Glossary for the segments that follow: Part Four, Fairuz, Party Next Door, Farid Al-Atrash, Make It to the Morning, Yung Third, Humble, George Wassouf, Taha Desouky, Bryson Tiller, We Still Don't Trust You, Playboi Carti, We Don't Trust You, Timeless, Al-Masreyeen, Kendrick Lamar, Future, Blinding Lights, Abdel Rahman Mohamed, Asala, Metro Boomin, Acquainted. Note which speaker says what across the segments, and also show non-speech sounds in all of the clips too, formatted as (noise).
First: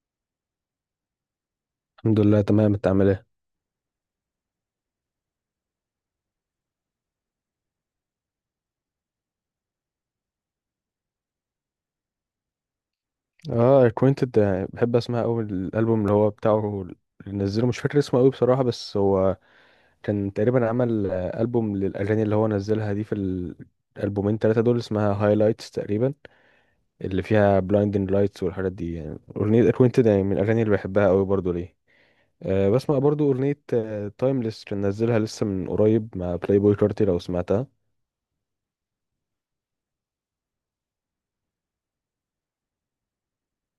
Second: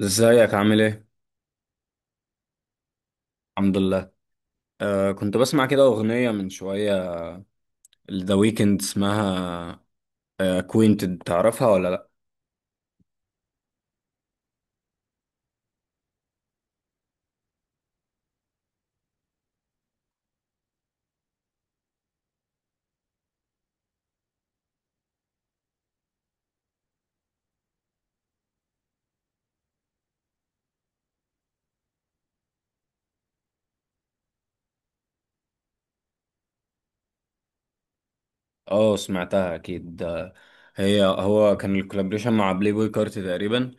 Speaker 1: ازيك عامل ايه؟
Speaker 2: الحمد لله، تمام. انت عامل ايه؟
Speaker 1: الحمد لله. آه، كنت بسمع كده أغنية من شوية، ذا ويكند اسمها، اكوينتد تعرفها ولا لأ؟
Speaker 2: اه، acquainted. بحب اسمع قوي الالبوم اللي هو بتاعه اللي نزله. مش فاكر اسمه قوي بصراحه، بس هو كان تقريبا عمل البوم للاغاني اللي هو نزلها دي في الالبومين ثلاثه دول. اسمها هايلايتس تقريبا، اللي فيها blinding lights والحاجات دي. يعني اغنيه acquainted يعني من الاغاني اللي بحبها قوي برضو ليه. بسمع برضو اغنيه تايمليس، كان نزلها لسه من قريب مع بلاي بوي كارتي لو سمعتها.
Speaker 1: اه سمعتها أكيد. هو كان الكولابريشن مع بلاي بوي كارتي تقريبا.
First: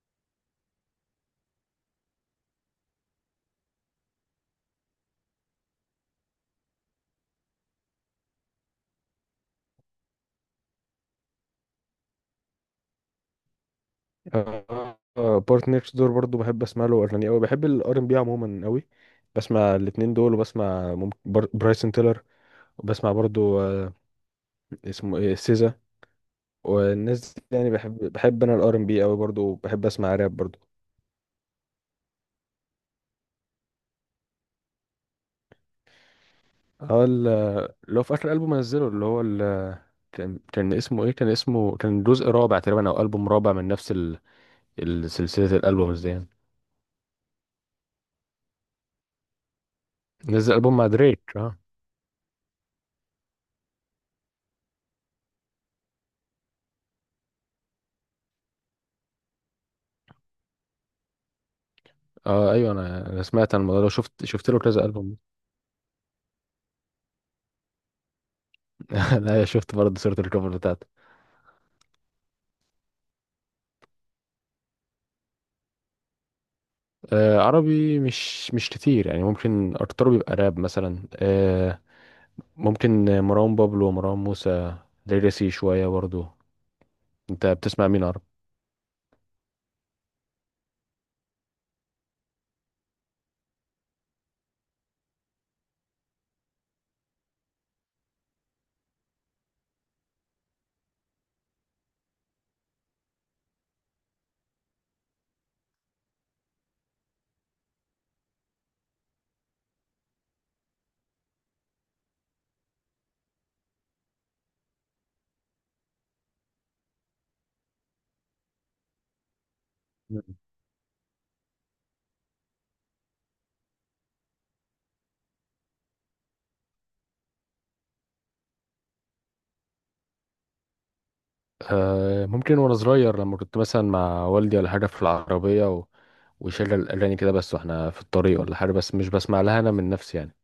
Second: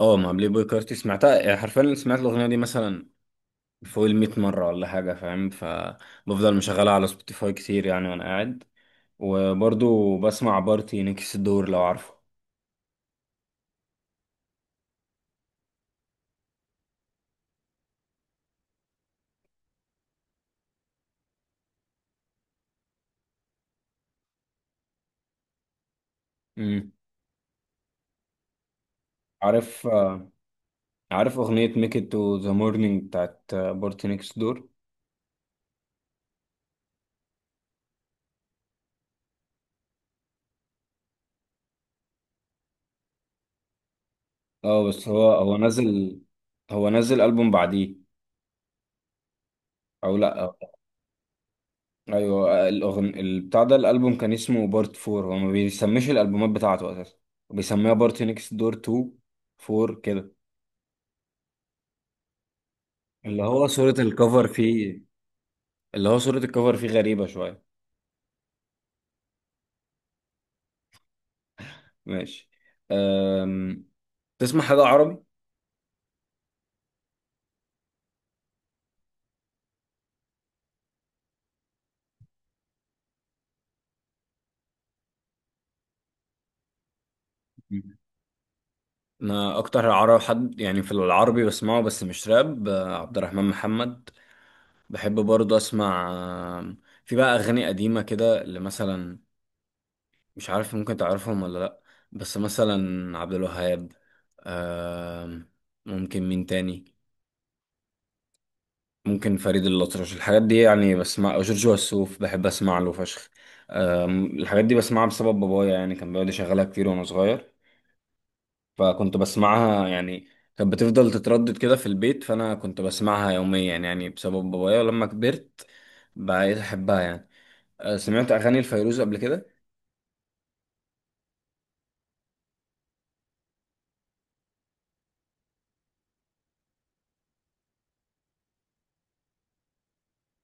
Speaker 1: اه مع بلاي بوي كارتي. سمعتها يعني حرفيا، سمعت الأغنية دي مثلا فوق الميت مرة ولا حاجة، فاهم؟ فبفضل مشغلها على سبوتيفاي كتير يعني وأنا قاعد. وبرضو بسمع بارتي نكس الدور، لو عارفه.
Speaker 2: بارت نيكست دور برضو بحب اسمع له اغاني قوي. بحب الار ام بي عموما قوي، بسمع الاتنين دول. وبسمع ممكن برايسون تيلر، وبسمع برضو اسمه ايه، سيزا.
Speaker 1: مم.
Speaker 2: والناس دي يعني، بحب بحب انا الار ام بي قوي برضو، بحب
Speaker 1: عارف،
Speaker 2: اسمع
Speaker 1: آه،
Speaker 2: راب برضو.
Speaker 1: عارف أغنية ميك إت تو ذا مورنينج بتاعت بارتي نيكست دور.
Speaker 2: هو ال- اللي هو في اخر البوم نزله، اللي هو كان اسمه ايه، كان جزء رابع تقريبا، او البوم رابع من نفس
Speaker 1: اه بس هو
Speaker 2: سلسله
Speaker 1: هو
Speaker 2: الالبومز دي
Speaker 1: نزل،
Speaker 2: يعني.
Speaker 1: هو نزل ألبوم بعديه أو لأ؟
Speaker 2: نزل البوم مع دريك، اه.
Speaker 1: أيوه، الأغن البتاع ده الألبوم كان اسمه بارت فور، هو ما بيسميش الألبومات بتاعته أساسا، بيسميها بارتي نيكست دور تو، فور كده.
Speaker 2: اه، ايوه، انا
Speaker 1: اللي
Speaker 2: سمعت عن
Speaker 1: هو
Speaker 2: الموضوع ده،
Speaker 1: صورة
Speaker 2: شفت
Speaker 1: الكفر
Speaker 2: شفت له كذا
Speaker 1: فيه،
Speaker 2: البوم.
Speaker 1: غريبة شوية.
Speaker 2: (laughs) انا شفت برضه صورة الكفر بتاعته.
Speaker 1: ماشي. أم... تسمع حاجة عربي؟
Speaker 2: عربي مش كتير، يعني ممكن ارتضو بيبقى راب مثلا. ممكن مروان بابلو ومروان موسى، ليجاسي شوية برضه. انت بتسمع
Speaker 1: مم.
Speaker 2: مين عربي؟
Speaker 1: أنا أكتر عربي حد يعني في العربي بسمعه بس مش راب، آه، عبد الرحمن محمد، بحب برضه اسمع. في بقى اغاني قديمه كده اللي مثلا مش عارف ممكن تعرفهم ولا لا، بس مثلا عبد الوهاب، آم، ممكن مين تاني، ممكن فريد الأطرش، الحاجات دي يعني بسمع، أو جورج وسوف بحب اسمع له فشخ. الحاجات دي بسمعها بسبب بابايا يعني، كان بيقعد يشغلها كتير وانا صغير، فكنت بسمعها يعني.
Speaker 2: مم.
Speaker 1: كانت بتفضل تتردد كده في البيت، فانا كنت بسمعها يوميا يعني بسبب بابايا، ولما كبرت بقيت احبها يعني. آه، سمعت اغاني الفيروز قبل كده؟
Speaker 2: ممكن، وانا صغير لما كنت مثلا مع والدي ولا حاجة في العربية ويشغل اغاني كده، بس واحنا في الطريق ولا حاجة. بس مش بسمع لها انا من نفسي يعني.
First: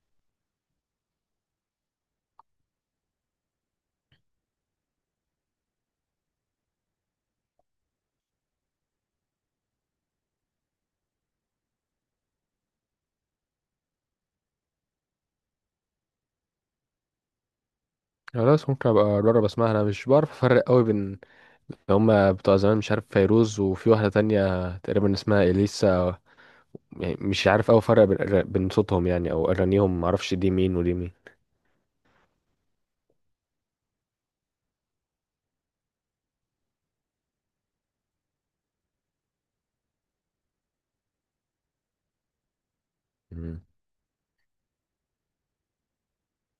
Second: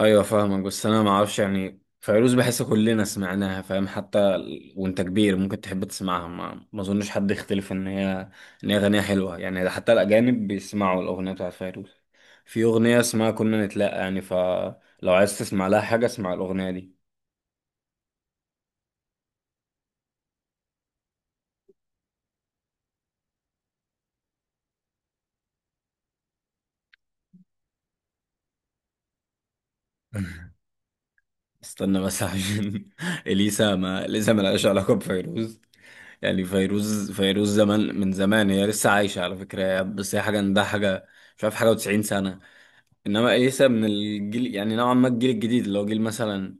Speaker 1: ايوه فاهمك، بس انا ما اعرفش يعني، فيروز بحس كلنا سمعناها، فاهم؟ حتى وانت كبير ممكن تحب تسمعها، ما اظنش حد يختلف ان هي اغانيها حلوه يعني، ده حتى الاجانب بيسمعوا الاغنيه بتاعت فيروز. في اغنيه اسمها كنا نتلاقى يعني، فلو عايز تسمع لها حاجه اسمع الاغنيه دي.
Speaker 2: خلاص، ممكن ابقى اجرب اسمعها. انا مش بعرف افرق قوي بين اللي هما بتوع زمان، مش عارف، فيروز وفي واحدة تانية تقريبا اسمها اليسا. يعني مش عارف أوي أفرق بين بين صوتهم يعني، أو أغانيهم معرفش
Speaker 1: (laughs)
Speaker 2: دي مين ودي مين.
Speaker 1: استنى بس عشان (laughs) اليسا، ما اليسا ما لهاش علاقه بفيروز يعني. فيروز زمان من زمان، هي لسه عايشه على فكره، بس هي حاجه، ده حاجه، مش عارف، حاجه و90 سنه. انما
Speaker 2: مم.
Speaker 1: اليسا من الجيل يعني نوعا ما، الجيل الجديد اللي هو جيل مثلا،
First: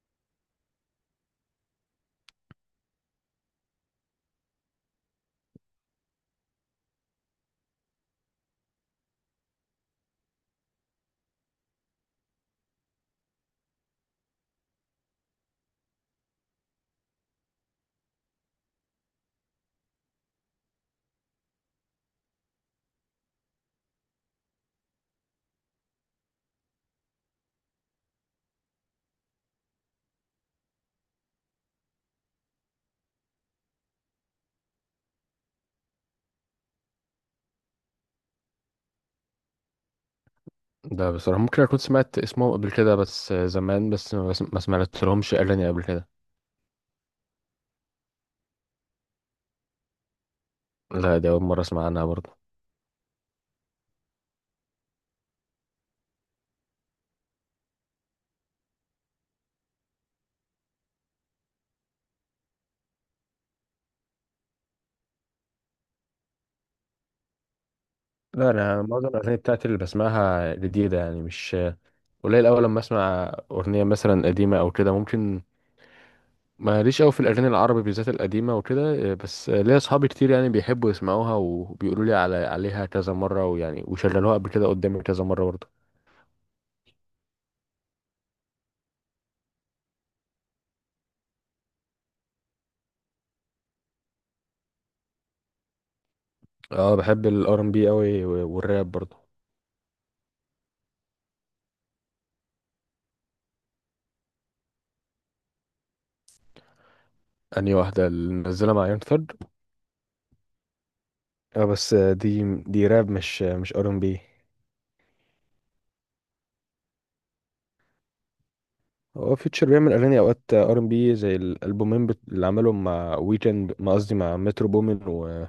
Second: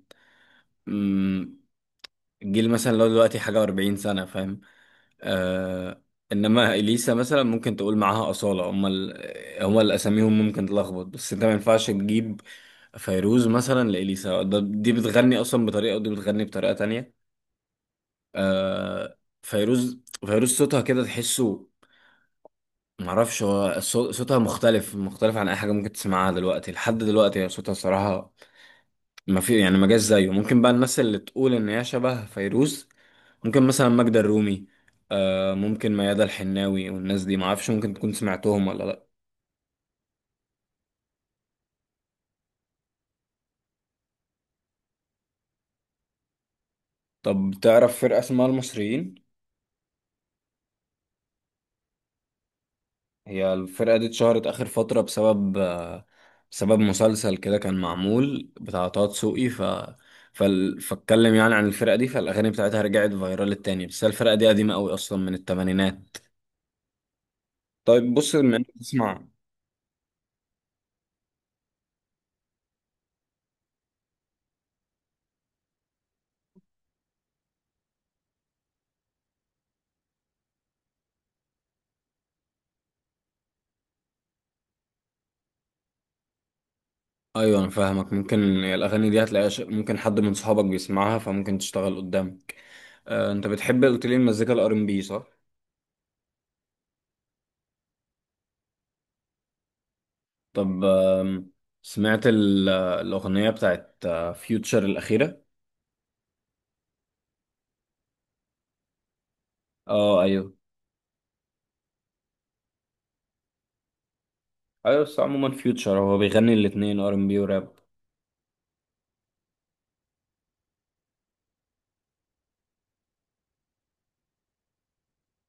Speaker 1: مم، الجيل مثلا اللي هو دلوقتي حاجه و40 سنه، فاهم؟ آه. انما اليسا مثلا ممكن تقول معاها اصاله، هم هم اللي اساميهم ممكن تلخبط، بس انت ما ينفعش تجيب فيروز مثلا لاليسا، ده دي بتغني اصلا بطريقه ودي بتغني بطريقه تانية. آه فيروز، صوتها كده تحسه، معرفش هو صوتها مختلف، عن اي حاجه ممكن تسمعها دلوقتي، لحد دلوقتي هي صوتها صراحه ما في يعني، ما جاش زيه. ممكن بقى الناس اللي تقول ان هي شبه فيروز، ممكن مثلا ماجدة الرومي، آه، ممكن ميادة الحناوي، والناس دي ما اعرفش ممكن تكون سمعتهم ولا لا.
Speaker 2: ده بصراحة ممكن أكون سمعت اسمهم قبل كده، بس زمان، ما سمعت لهمش أغاني قبل كده.
Speaker 1: طب تعرف فرقة اسمها المصريين؟
Speaker 2: لا، دي أول مرة أسمع عنها برضه.
Speaker 1: هي الفرقة دي اتشهرت اخر فترة بسبب، آه، بسبب مسلسل كده كان معمول بتاع طه دسوقي، فاتكلم يعني عن الفرقة دي، فالاغاني بتاعتها رجعت فايرال التاني، بس هي الفرقة دي قديمة قوي اصلا من الثمانينات. طيب بص،
Speaker 2: لا،
Speaker 1: بما انك
Speaker 2: أنا معظم
Speaker 1: بتسمع،
Speaker 2: الأغاني بتاعتي اللي بسمعها جديدة يعني. مش قليل أوي لما أسمع أغنية مثلا قديمة أو كده ممكن. ماليش أوي في الأغاني العربي بالذات القديمة وكده، بس ليا أصحابي كتير يعني بيحبوا يسمعوها وبيقولوا لي عليها كذا مرة، ويعني وشغلوها قبل كده قدامي كذا مرة برضه.
Speaker 1: ايوه انا فاهمك، ممكن الاغاني دي هتلاقيها ممكن حد من صحابك بيسمعها فممكن تشتغل قدامك. آه، انت بتحب قلت لي المزيكا الار ام بي، صح؟
Speaker 2: اه، بحب الار ام بي قوي والراب برضو.
Speaker 1: طب، سمعت الاغنيه بتاعت فيوتشر الاخيره؟
Speaker 2: اني واحده اللي منزله مع يون ثرد.
Speaker 1: اه ايوه.
Speaker 2: اه، بس دي راب، مش ار ام بي.
Speaker 1: ايوه بس عموما فيوتشر هو بيغني الاتنين، ار ام بي وراب.
Speaker 2: هو فيوتشر بيعمل اغاني اوقات ار ام بي زي الالبومين اللي عملهم مع ويكند، ما قصدي مع مترو بومين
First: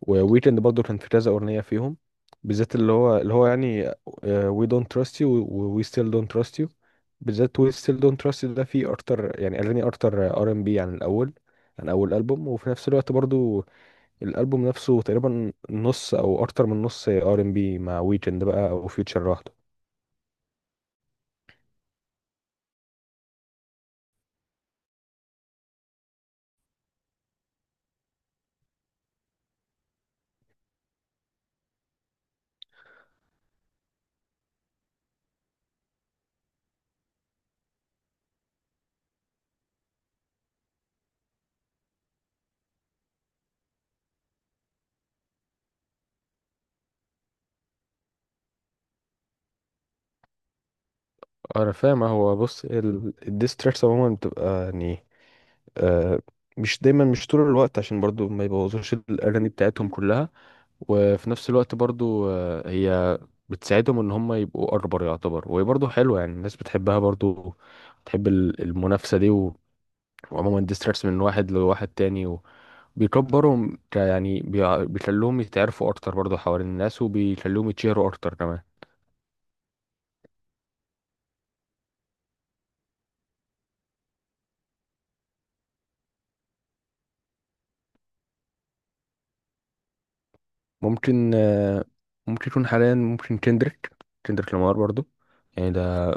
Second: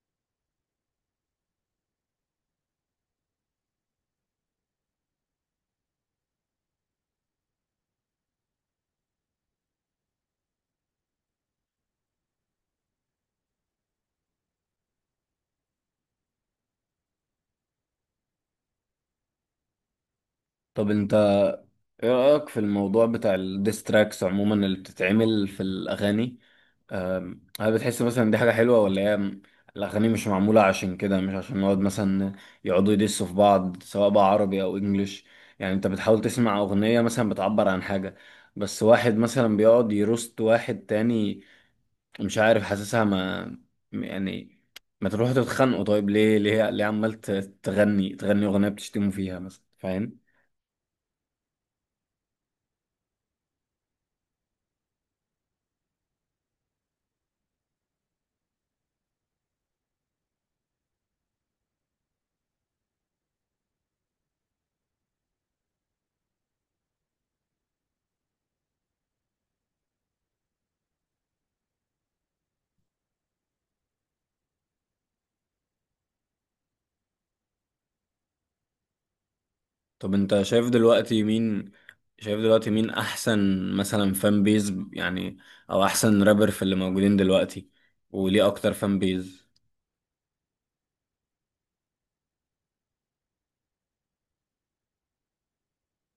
Speaker 2: وويكند برضو. كان في كذا اغنيه فيهم، بالذات اللي هو يعني وي دونت تراست يو، وي ستيل دونت تراست يو. بالذات وي ستيل دونت تراست يو ده فيه اكتر، يعني اغاني اكتر ار ام بي عن اول البوم. وفي نفس الوقت برضو الالبوم نفسه تقريبا نص او اكتر من نص ار ام بي مع ويكند بقى، او فيوتشر لوحده.
Speaker 1: طب انت ايه رأيك في الموضوع بتاع الديستراكس عموما اللي بتتعمل في الأغاني؟ هل بتحس مثلا دي حاجة حلوة، ولا هي الأغاني مش معمولة عشان كده، مش عشان نقعد مثلا يقعدوا يدسوا في بعض سواء بقى عربي أو إنجليش، يعني أنت بتحاول تسمع أغنية مثلا بتعبر عن حاجة، بس واحد مثلا بيقعد يروست واحد تاني. مش عارف حاسسها، ما م- يعني ما تروحوا تتخانقوا طيب، ليه عمال تغني أغنية بتشتموا فيها مثلا، فاهم؟
Speaker 2: انا فاهم. هو بص، الديستراكس عموما بتبقى يعني، آه مش دايما، مش طول الوقت، عشان برضو ما يبوظوش الاغاني بتاعتهم كلها. وفي نفس الوقت برضو هي بتساعدهم ان هم يبقوا اكبر، يعتبر. وهي برضو حلوه يعني، الناس بتحبها برضو، بتحب المنافسه دي. وعموما الديستراكس من واحد لواحد تاني بيكبرهم، يعني بيخلوهم يتعرفوا اكتر برضه حوالين الناس، وبيخلوهم يتشهروا اكتر كمان.
Speaker 1: طب انت شايف دلوقتي مين، احسن مثلا فان بيز يعني، او احسن رابر في اللي موجودين دلوقتي، وليه اكتر فان بيز؟
Speaker 2: ممكن ممكن يكون حاليا، ممكن كندريك، كندريك لامار برضه. يعني ده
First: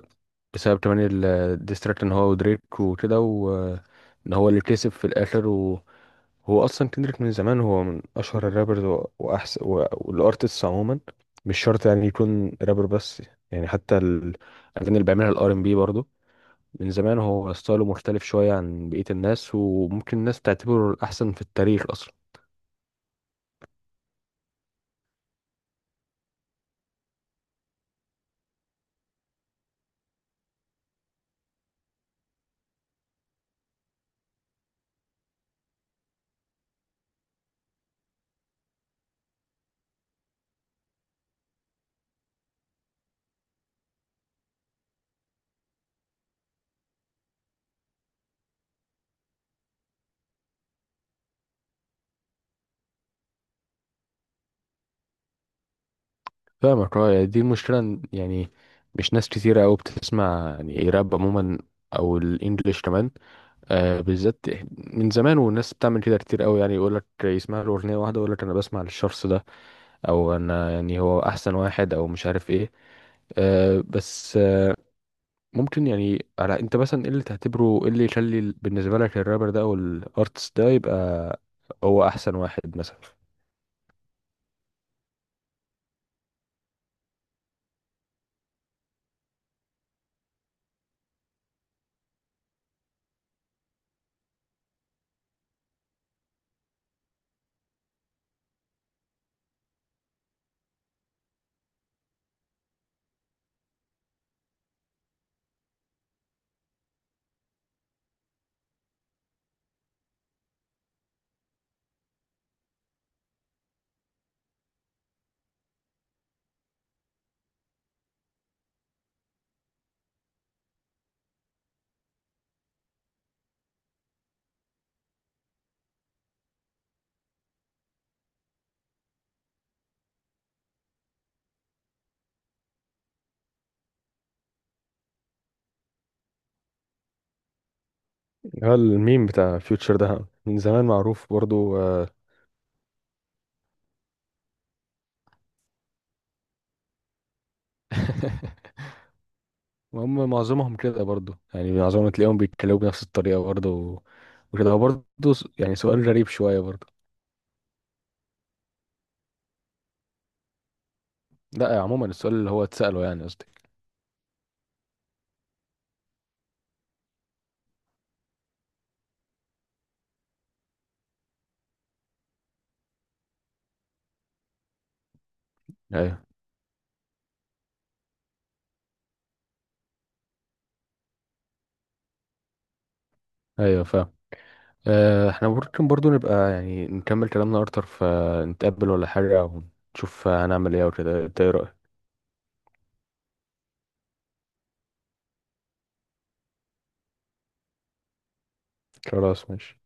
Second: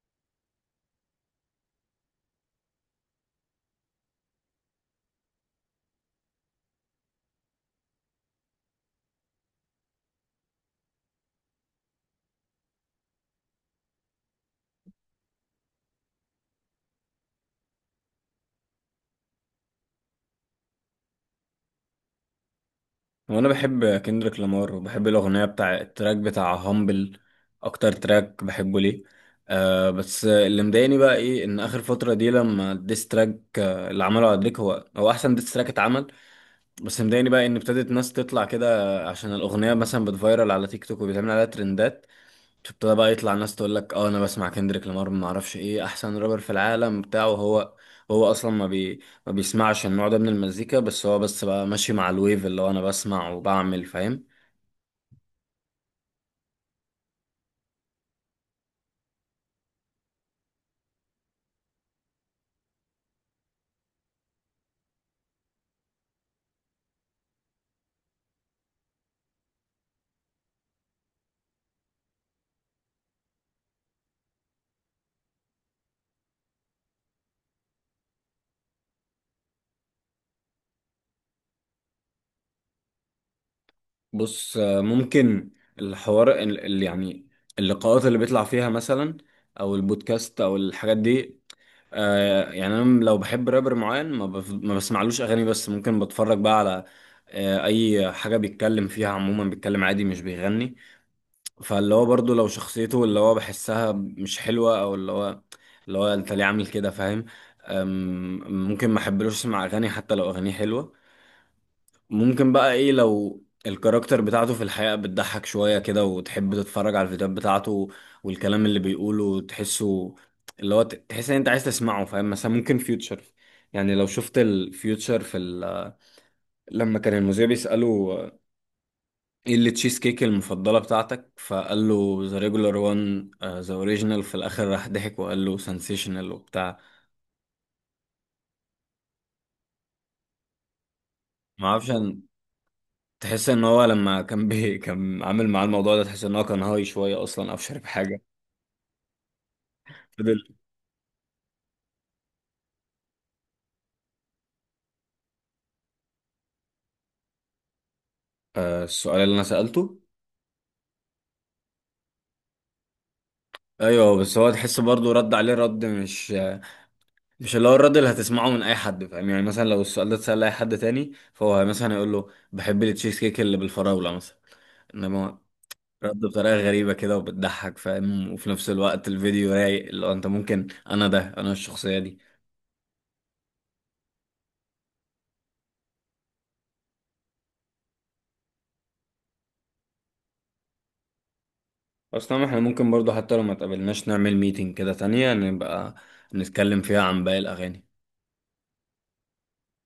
Speaker 2: بسبب كمان الديستراكت ان هو ودريك وكده، وان هو اللي كسب في الاخر. وهو اصلا كندريك من زمان هو من اشهر الرابرز واحسن والارتستس عموما. مش شرط يعني يكون رابر بس، يعني حتى الاغاني اللي بيعملها الار ام بي من زمان. هو ستايله مختلف شوية عن بقية الناس، وممكن الناس تعتبره الأحسن في التاريخ أصلا.
Speaker 1: وانا بحب كندريك لامار، وبحب الاغنيه بتاع التراك بتاع هامبل اكتر تراك بحبه ليه. آه بس اللي مضايقني بقى ايه، ان اخر فتره دي لما الديس تراك، آه، اللي عمله على دريك، هو هو احسن ديس تراك اتعمل. بس مضايقني بقى ان ابتدت ناس تطلع كده، عشان الاغنيه مثلا بتفايرل على تيك توك وبيتعمل عليها ترندات، تبتدى بقى يطلع ناس تقول لك اه انا بسمع كندريك لامار، ما اعرفش ايه، احسن رابر في العالم بتاعه، هو هو اصلا ما بي ما بيسمعش النوع ده من المزيكا، بس هو بس بقى ماشي مع الويف، اللي هو انا بسمع وبعمل، فاهم؟
Speaker 2: فاهمك. اه يعني دي المشكلة، يعني مش ناس كتيرة أوي بتسمع يعني راب عموما، أو الإنجليش كمان، بالذات من زمان والناس بتعمل كده كتير أوي يعني، يقولك يسمع له أغنية واحدة يقولك أنا بسمع للشخص ده، أو أنا يعني هو أحسن واحد أو مش عارف إيه. بس ممكن يعني، على انت مثلا ايه اللي تعتبره، ايه اللي يخلي بالنسبه لك الرابر ده او الارتست ده يبقى هو احسن واحد مثلا.
Speaker 1: بص، آه، ممكن الحوار اللي يعني، اللقاءات اللي بيطلع فيها مثلا، او البودكاست او الحاجات دي، آه يعني انا لو بحب رابر معين، ما بسمعلوش اغاني، بس ممكن بتفرج بقى على، آه، اي حاجة بيتكلم فيها عموما، بيتكلم عادي مش بيغني. فاللي هو برضه لو شخصيته اللي هو بحسها مش حلوة، او اللي هو انت ليه عامل كده، فاهم؟ ممكن ما احبلوش اسمع اغاني حتى لو اغانيه حلوة. ممكن بقى ايه، لو الكاركتر بتاعته في الحقيقة بتضحك شوية كده وتحب تتفرج على الفيديوهات بتاعته، والكلام اللي بيقوله تحسه اللي هو تحس ان انت عايز تسمعه، فاهم؟ مثلا ممكن فيوتشر يعني، لو شفت الفيوتشر في لما كان المذيع بيسأله ايه اللي تشيز كيك المفضلة بتاعتك، فقال له ذا ريجولار وان ذا اوريجينال، في الاخر راح ضحك وقال له سنسيشنال وبتاع.
Speaker 2: هو الميم بتاع فيوتشر ده من زمان معروف
Speaker 1: ما
Speaker 2: برضو
Speaker 1: اعرفش
Speaker 2: آه،
Speaker 1: أن- تحس ان هو لما كان بي (laughs) كان عامل معاه الموضوع ده، تحس ان هو كان هاي شوية اصلا او شارب حاجة.
Speaker 2: (laughs) هم
Speaker 1: فضل
Speaker 2: معظمهم كده برضو يعني، معظمهم تلاقيهم بيتكلموا بنفس الطريقه برضو. وكده هو برضو يعني سؤال غريب شويه برضو.
Speaker 1: آه، السؤال اللي انا سألته،
Speaker 2: لا، عموما السؤال اللي هو اتساله، يعني قصدي.
Speaker 1: ايوه بس هو تحس برضه رد عليه رد مش اللي هو الرد اللي هتسمعه من اي حد، فاهم؟ يعني مثلا لو السؤال ده اتسأل لاي حد تاني فهو مثلا يقول له بحب التشيز كيك اللي بالفراولة مثلا، انما رد
Speaker 2: ايوه،
Speaker 1: بطريقة غريبة كده وبتضحك، فاهم؟ وفي نفس الوقت الفيديو رايق، اللي هو انت ممكن، انا ده، انا الشخصية دي.
Speaker 2: ايوه، فاهم. احنا ممكن برضو نبقى يعني نكمل كلامنا اكتر فنتقابل ولا حاجة، ونشوف هنعمل ايه وكده. إنت ايه رأيك؟
Speaker 1: اصلا احنا ممكن برضو حتى لو ما تقابلناش نعمل ميتنج كده تانية، نبقى نتكلم فيها عن باقي الاغاني.
Speaker 2: خلاص، ماشي.